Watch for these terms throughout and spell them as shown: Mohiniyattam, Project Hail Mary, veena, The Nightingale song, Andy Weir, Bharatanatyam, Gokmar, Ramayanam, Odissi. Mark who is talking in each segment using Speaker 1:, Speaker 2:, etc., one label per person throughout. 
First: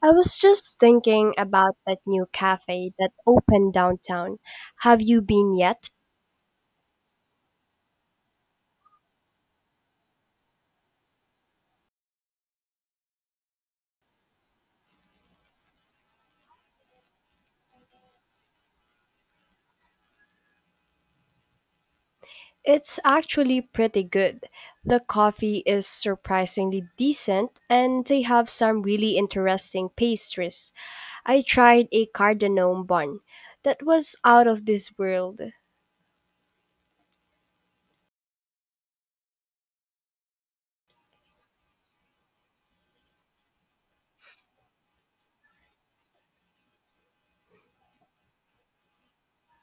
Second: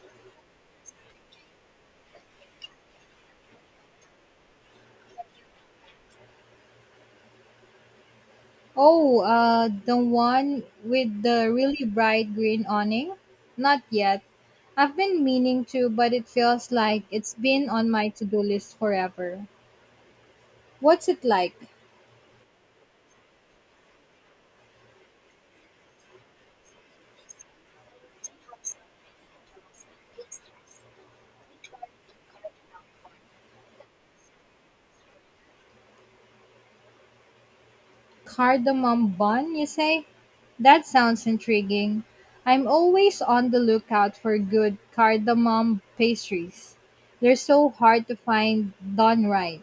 Speaker 1: I was just thinking about that new cafe that opened downtown. Have you been yet?
Speaker 2: Oh, the one with the really bright green awning? Not yet. I've been meaning to, but it feels like it's been on my to do list forever. What's it like?
Speaker 1: It's actually pretty good. The coffee is surprisingly decent and they have some really interesting pastries. I tried a cardamom bun that was out of this world.
Speaker 2: Cardamom bun, you say? That sounds intriguing. I'm always on the lookout for good cardamom pastries. They're so hard to find done right.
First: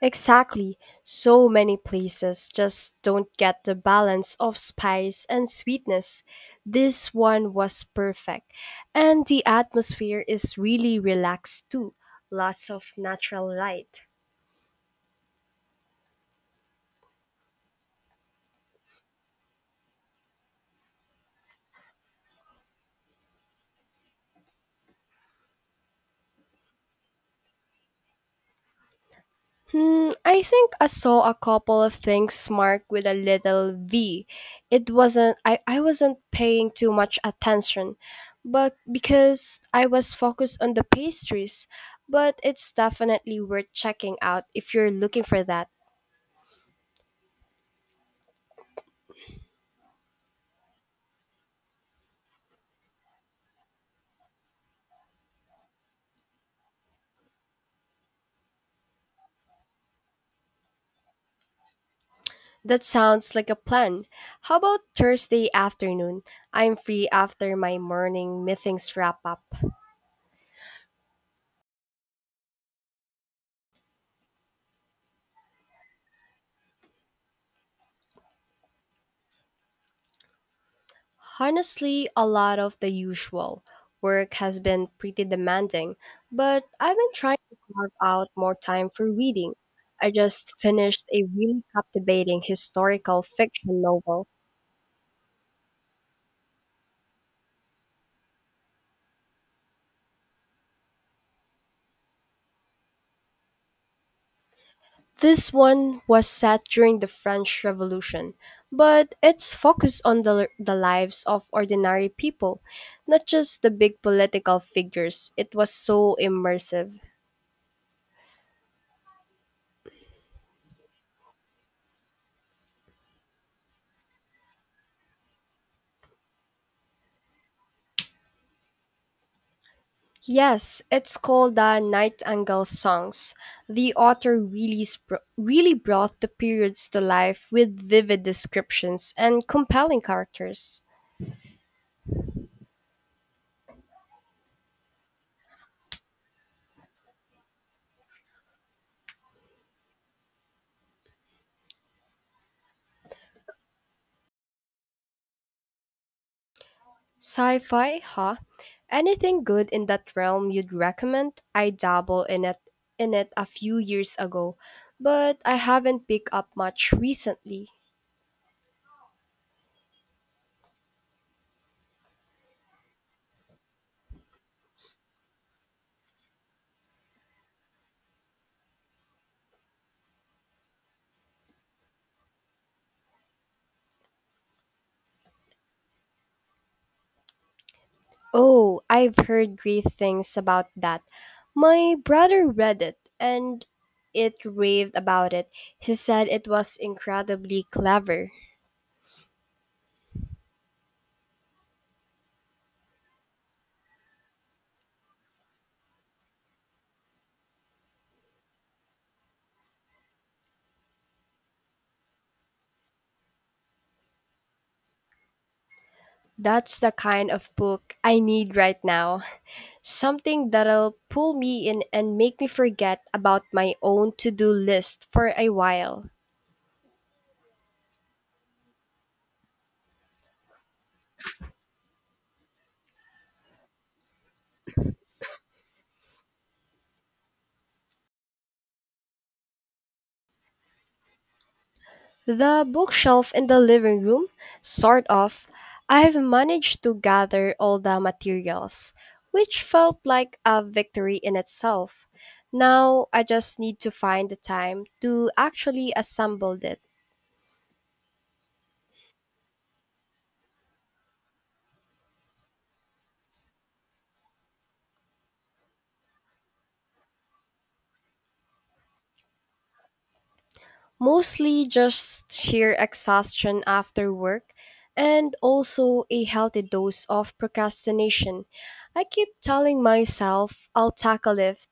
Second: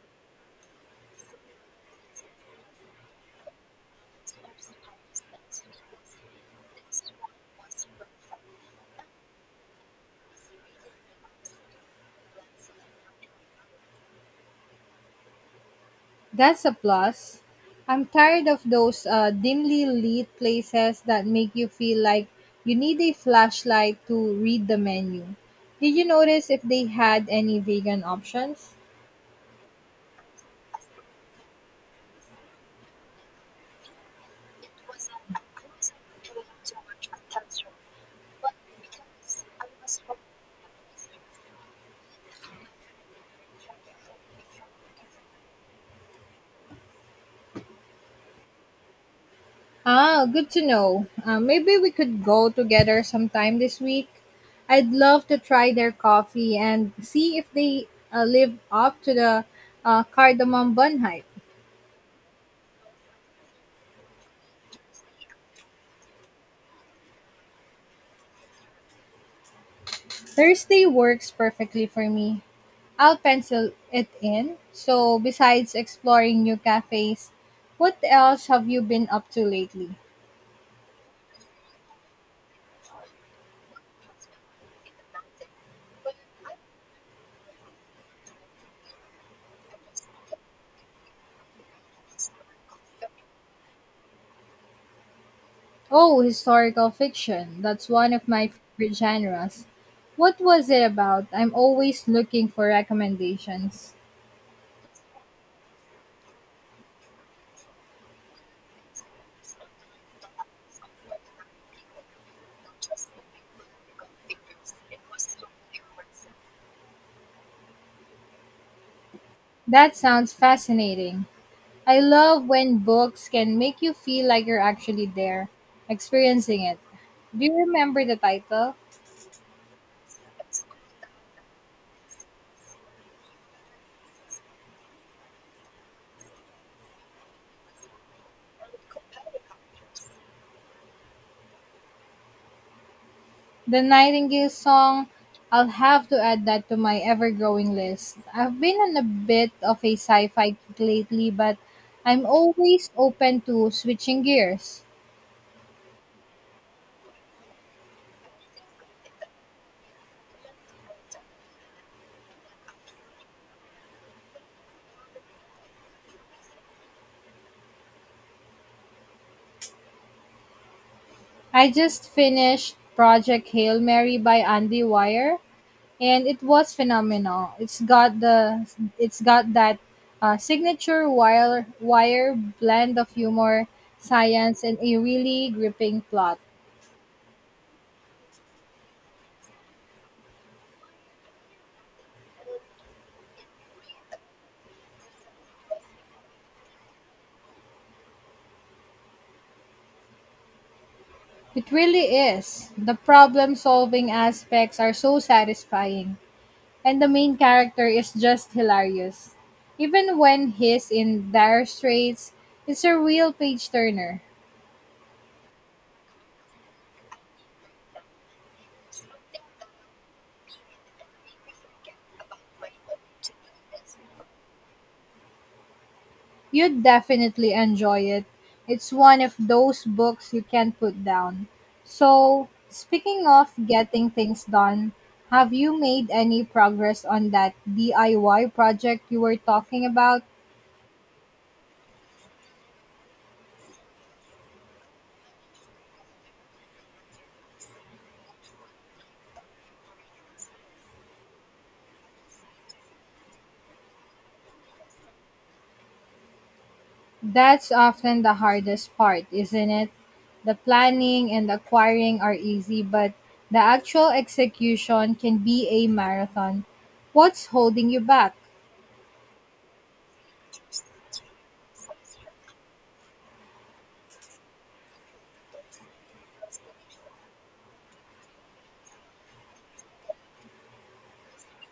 Speaker 1: Exactly. So many places just don't get the balance of spice and sweetness. This one was perfect. And the atmosphere is really relaxed too. Lots of natural light.
Speaker 2: That's a plus. I'm tired of those dimly lit places that make you feel like you need a flashlight to read the menu. Did you notice if they had any vegan options?
Speaker 1: Hmm, I think I saw a couple of things marked with a little V. It wasn't I wasn't paying too much attention, but because I was focused on the pastries, but it's definitely worth checking out if you're looking for that.
Speaker 2: Ah, good to know. Maybe we could go together sometime this week. I'd love to try their coffee and see if they live up to the cardamom bun hype.
Speaker 1: That sounds like a plan. How about Thursday afternoon? I'm free after my morning meetings wrap up.
Speaker 2: Thursday works perfectly for me. I'll pencil it in. So, besides exploring new cafes, what else have you been up to lately?
Speaker 1: Honestly, a lot of the usual. Work has been pretty demanding, but I've been trying to carve out more time for reading. I just finished a really captivating historical fiction novel.
Speaker 2: Oh, historical fiction. That's one of my favorite genres. What was it about? I'm always looking for recommendations.
Speaker 1: This one was set during the French Revolution, but it's focused on the lives of ordinary people, not just the big political figures. It was so immersive.
Speaker 2: That sounds fascinating. I love when books can make you feel like you're actually there, experiencing it. Do you remember the title?
Speaker 1: Yes, it's called the Nightingale Songs. The author really, really brought the periods to life with vivid descriptions and compelling characters.
Speaker 2: The Nightingale song, I'll have to add that to my ever growing list. I've been on a bit of a sci fi kick lately, but I'm always open to switching gears.
Speaker 1: Sci fi, huh? Anything good in that realm you'd recommend? I dabble in it a few years ago, but I haven't picked up much recently.
Speaker 2: I just finished Project Hail Mary by Andy Weir, and it was phenomenal. It's got the it's got that signature wire wire blend of humor, science and a really gripping plot.
Speaker 1: Oh, I've heard great things about that. My brother read it and it raved about it. He said it was incredibly clever.
Speaker 2: It really is. The problem solving aspects are so satisfying, and the main character is just hilarious. Even when he's in dire straits, it's a real page turner.
Speaker 1: That's the kind of book I need right now. Something that'll pull me in and make me forget about my own to do list for a while.
Speaker 2: You'd definitely enjoy it. It's one of those books you can't put down. So, speaking of getting things done, have you made any progress on that DIY project you were talking about?
Speaker 1: The bookshelf in the living room, sort of. I've managed to gather all the materials, which felt like a victory in itself. Now I just need to find the time to actually assemble it.
Speaker 2: That's often the hardest part, isn't it? The planning and acquiring are easy, but the actual execution can be a marathon. What's holding you back?
Speaker 1: Mostly just sheer exhaustion after work and also a healthy dose of procrastination. I keep telling myself I'll tackle it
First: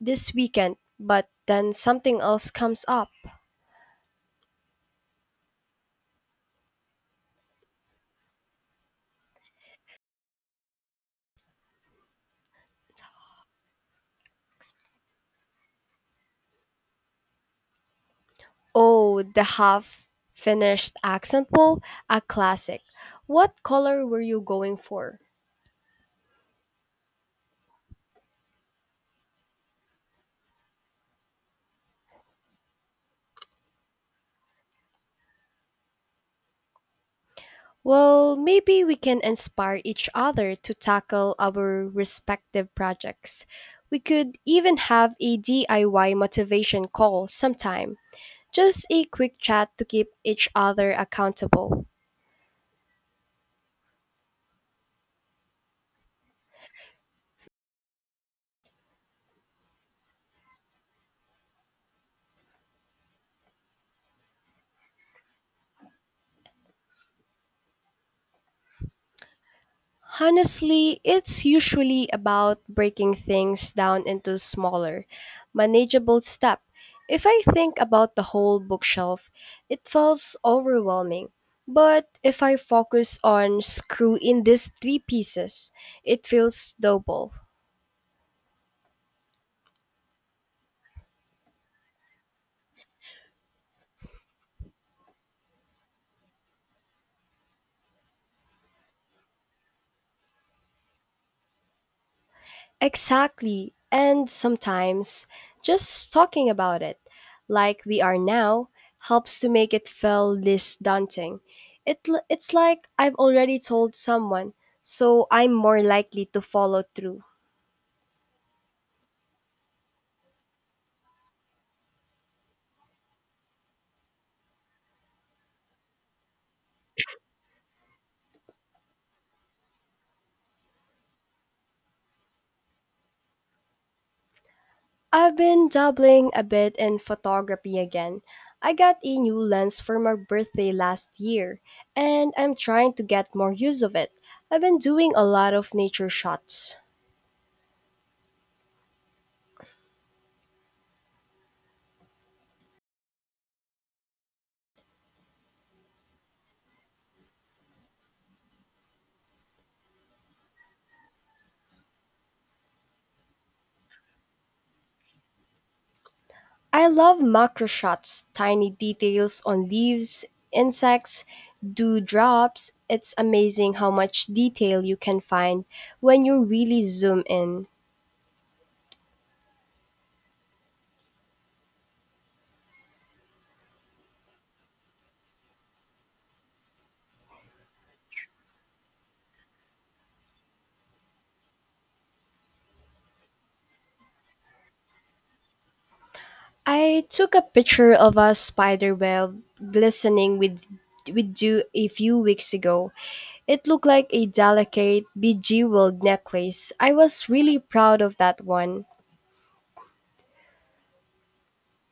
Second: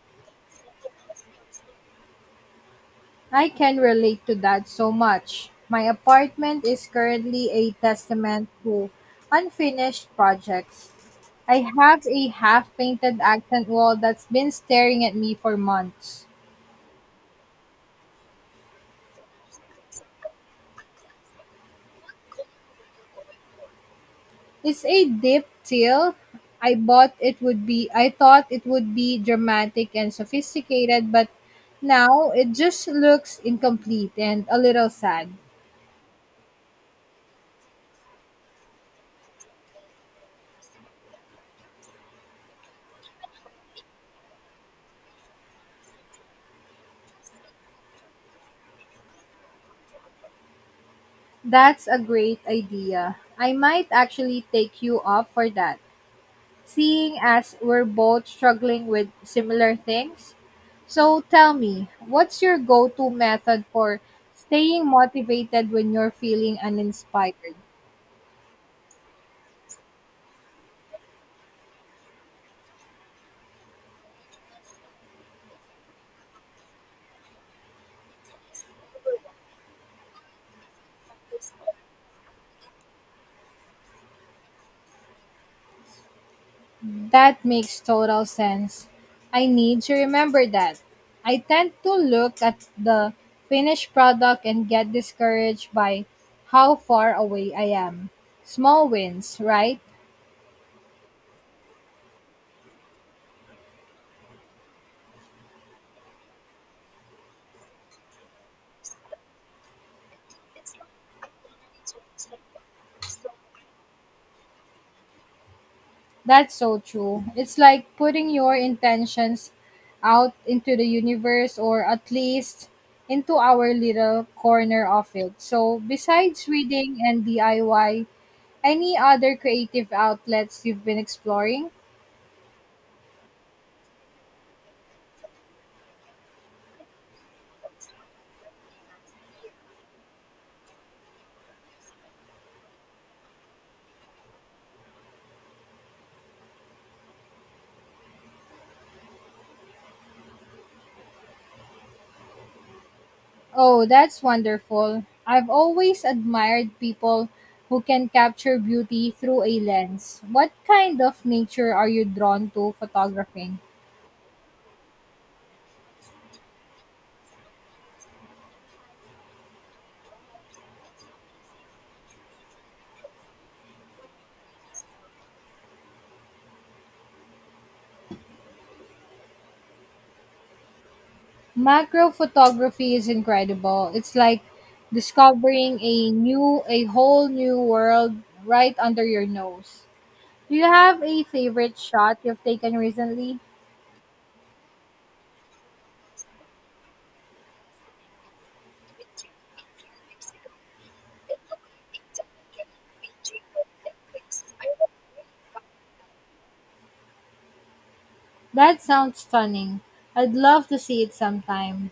Speaker 1: this weekend, but then something else comes up.
Speaker 2: I can relate to that so much. My apartment is currently a testament to unfinished projects. I have a half painted accent wall that's been staring at me for months.
Speaker 1: Oh, the half finished accent bowl, a classic. What color were you going
Speaker 2: It's a
Speaker 1: for?
Speaker 2: deep teal. I thought it would be dramatic and sophisticated, but now it just looks incomplete and a little sad.
Speaker 1: Well, maybe we can inspire each other to tackle our respective projects. We could even have a DIY motivation call sometime. Just a quick chat to keep each other accountable.
Speaker 2: That's a great idea. I might actually take you up for that. Seeing as we're both struggling with similar things. So tell me, what's your go-to method for staying motivated when you're feeling uninspired?
Speaker 1: Honestly, it's usually about breaking things down into smaller, manageable steps. If I think about the whole bookshelf, it feels overwhelming. But if I focus on screw in these three pieces, it feels doable.
Speaker 2: That makes total sense. I need to remember that. I tend to look at the finished product and get discouraged by how far away I am. Small wins, right?
Speaker 1: Exactly. And sometimes just talking about it, like we are now, helps to make it feel less daunting. It's like I've already told someone, so I'm more likely to
Speaker 2: That's so
Speaker 1: follow through.
Speaker 2: true. It's like putting your intentions out into the universe or at least into our little corner of it. So, besides reading and DIY, any other creative outlets you've been exploring?
Speaker 1: I've been dabbling a bit in photography again. I got a new lens for my birthday last year, and I'm trying to get more use of it. I've been doing a lot of nature shots.
Speaker 2: Oh, that's wonderful. I've always admired people who can capture beauty through a lens. What kind of nature are you drawn to photographing?
Speaker 1: I love macro shots, tiny details on leaves, insects, dewdrops. It's amazing how much detail you can find when you really zoom in.
Speaker 2: Macro photography is incredible. It's like discovering a whole new world right under your nose. Do you have a favorite shot you've taken recently?
Speaker 1: I took a picture of a spider web glistening with dew a few weeks ago. It looked like a delicate, bejeweled necklace. I was really proud of that
Speaker 2: That
Speaker 1: one.
Speaker 2: sounds stunning. I'd love to see it sometime.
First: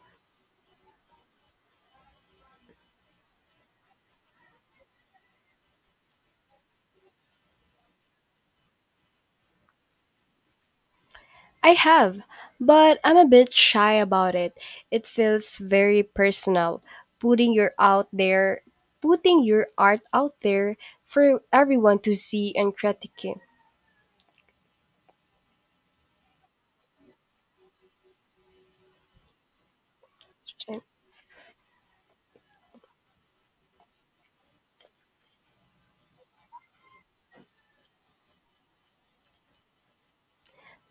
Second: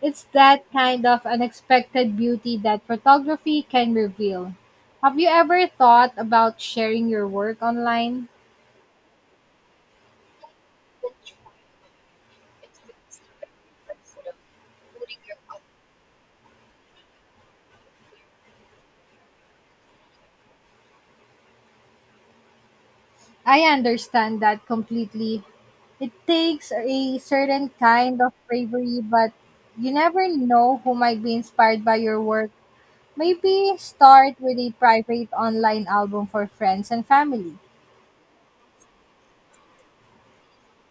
Speaker 2: It's that kind of unexpected beauty that photography can reveal. Have you ever thought about sharing your work online?
Speaker 1: I have, but I'm a bit shy about it. It feels very personal, putting your out there, putting your art out there for everyone to see and critique.
Speaker 2: I understand that completely. It takes a certain kind of bravery, but you never know who might be inspired by your work. Maybe start with a private online album for friends and family.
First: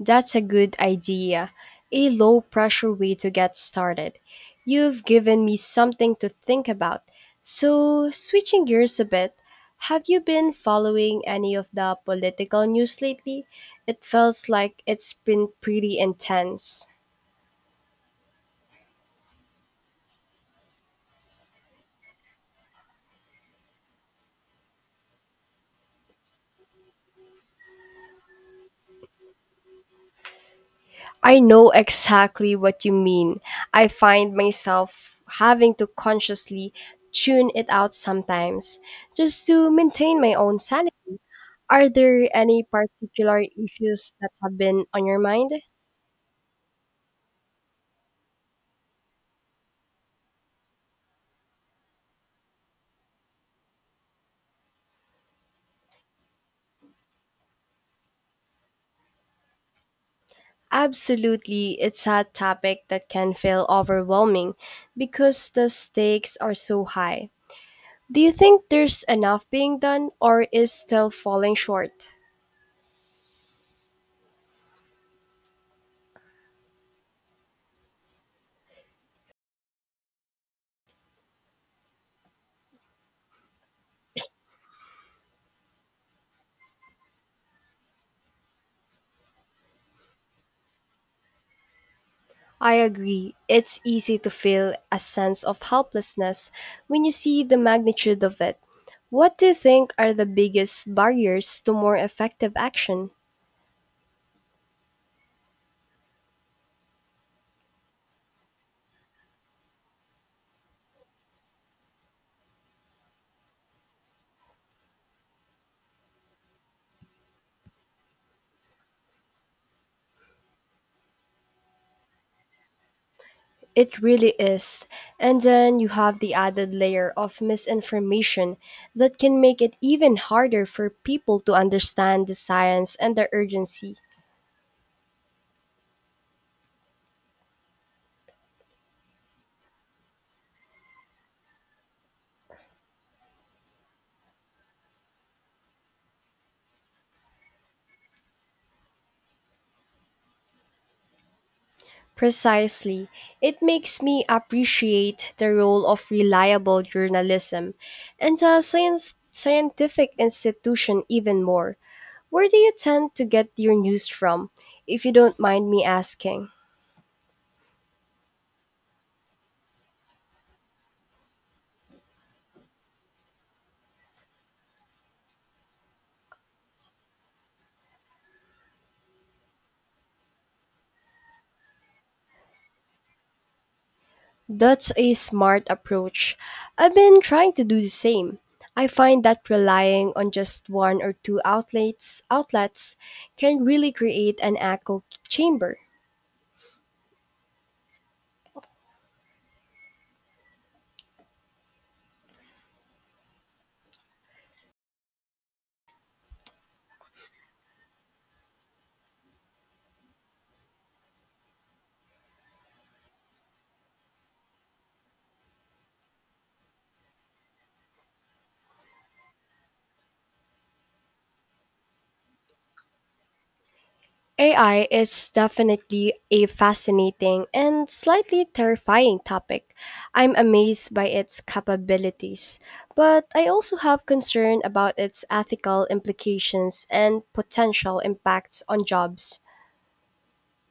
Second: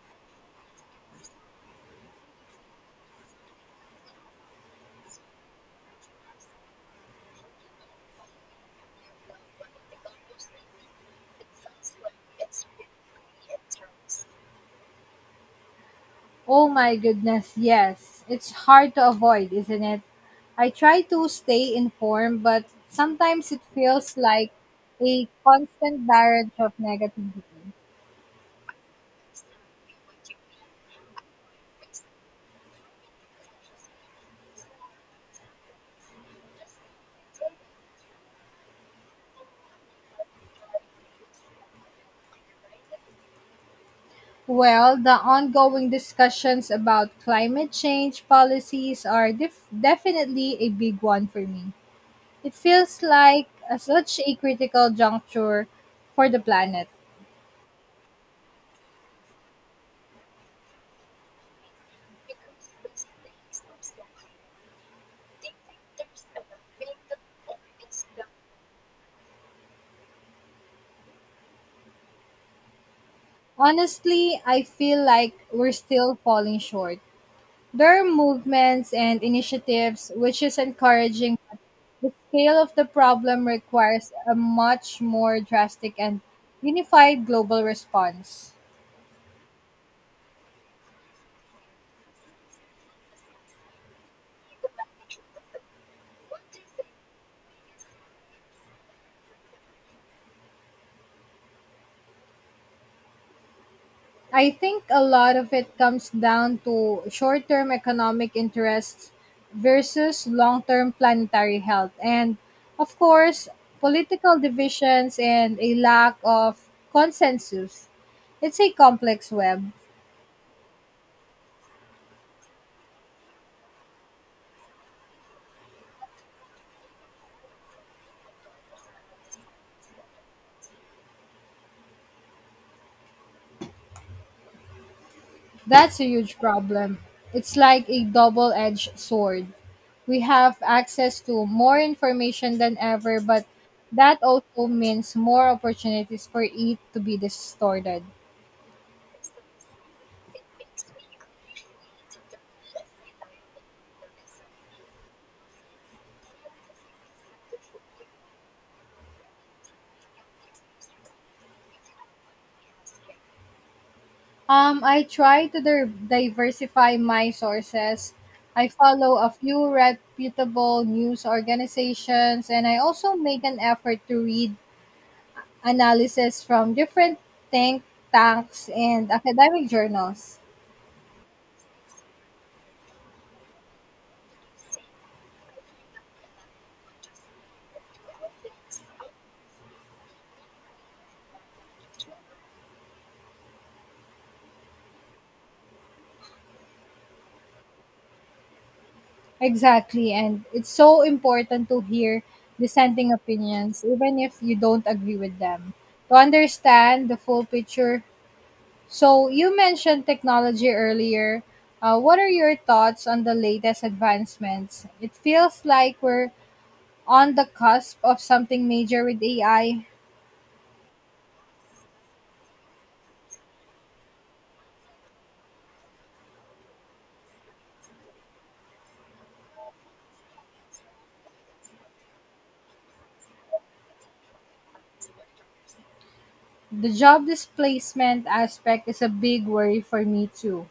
Speaker 1: That's a good idea, a low pressure way to get started. You've given me something to think about. So, switching gears a bit, have you been following any of the political news lately? It feels like it's been pretty
Speaker 2: Oh
Speaker 1: intense.
Speaker 2: my goodness, yes. It's hard to avoid, isn't it? I try to stay informed, but sometimes it feels like a constant barrage of negativity.
Speaker 1: I know exactly what you mean. I find myself having to consciously tune it out sometimes just to maintain my own sanity. Are there any particular issues that have been
Speaker 2: Well,
Speaker 1: on
Speaker 2: the
Speaker 1: your mind?
Speaker 2: ongoing discussions about climate change policies are definitely a big one for me. It feels like such a critical juncture for the planet.
Speaker 1: Absolutely, it's a topic that can feel overwhelming because the stakes are so high. Do you think there's enough being done or is still falling short?
Speaker 2: Honestly, I feel like we're still falling short. There are movements and initiatives, which is encouraging, but the scale of the problem requires a much more drastic and unified global response.
Speaker 1: I agree. It's easy to feel a sense of helplessness when you see the magnitude of it. What do you think are the biggest barriers to more effective action?
Speaker 2: I think a lot of it comes down to short term economic interests versus long term planetary health, and of course, political divisions and a lack of consensus. It's a complex web.
Speaker 1: It really is. And then you have the added layer of misinformation that can make it even harder for people to understand the science and the urgency.
Speaker 2: That's a huge problem. It's like a double edged sword. We have access to more information than ever, but that also means more opportunities for it to be distorted.
Speaker 1: Precisely. It makes me appreciate the role of reliable journalism and a scientific institution even more. Where do you tend to get your news from,
Speaker 2: I
Speaker 1: if you don't
Speaker 2: try to
Speaker 1: mind me asking?
Speaker 2: diversify my sources. I follow a few reputable news organizations, and I also make an effort to read analysis from different think tanks and academic journals.
Speaker 1: That's a smart approach. I've been trying to do the same. I find that relying on just one or two outlets can really create an echo chamber.
Speaker 2: Exactly. And it's so important to hear dissenting opinions, even if you don't agree with them, to understand the full picture. So, you mentioned technology earlier. What are your thoughts on the latest advancements? It feels like we're on the cusp of something major with AI.
Speaker 1: AI is definitely a fascinating and slightly terrifying topic. I'm amazed by its capabilities, but I also have concern about its ethical implications
Speaker 2: The
Speaker 1: and
Speaker 2: job
Speaker 1: potential
Speaker 2: displacement
Speaker 1: impacts on
Speaker 2: aspect is a
Speaker 1: jobs.
Speaker 2: big worry for me, too.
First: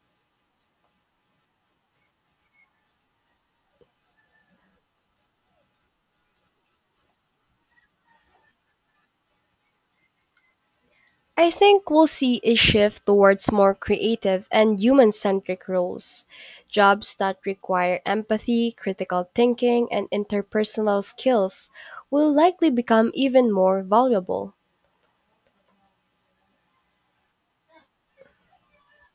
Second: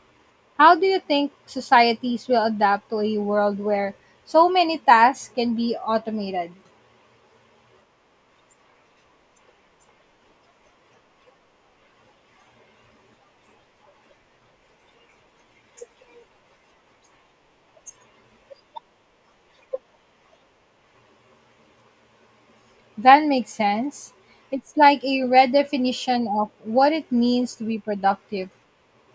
Speaker 2: How do you think societies will adapt to a world where so many tasks can be automated?
Speaker 1: I think we'll see a shift towards more creative and human centric roles, jobs that require empathy, critical thinking, and interpersonal skills will likely become
Speaker 2: That
Speaker 1: even
Speaker 2: makes
Speaker 1: more
Speaker 2: sense.
Speaker 1: valuable.
Speaker 2: It's like a redefinition of what it means to be productive.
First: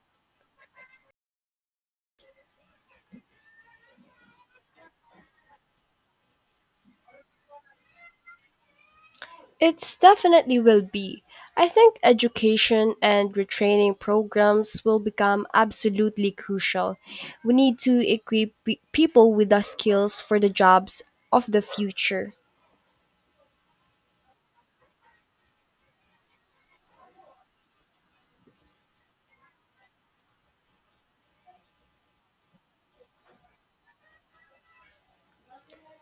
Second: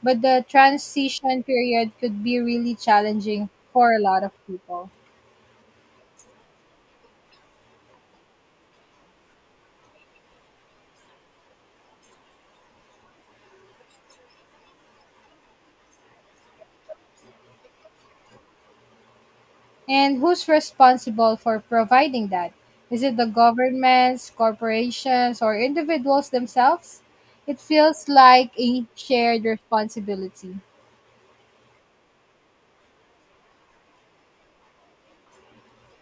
Speaker 2: But the transition period could be really challenging for a lot of people.
Speaker 1: It's definitely will be. I think education and retraining programs will become absolutely crucial. We need to equip people with the
Speaker 2: And
Speaker 1: skills for the
Speaker 2: who's
Speaker 1: jobs
Speaker 2: responsible
Speaker 1: of
Speaker 2: for
Speaker 1: the
Speaker 2: providing
Speaker 1: future.
Speaker 2: that? Is it the governments, corporations, or individuals themselves? It feels like a shared responsibility.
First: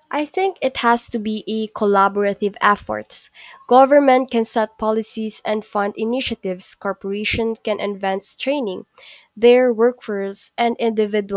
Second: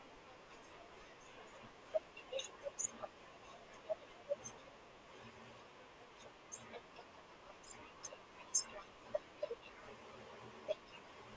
Speaker 1: I think it has to be a collaborative effort. Government can set policies and fund initiatives. Corporations can advance training. Their workforce and individuals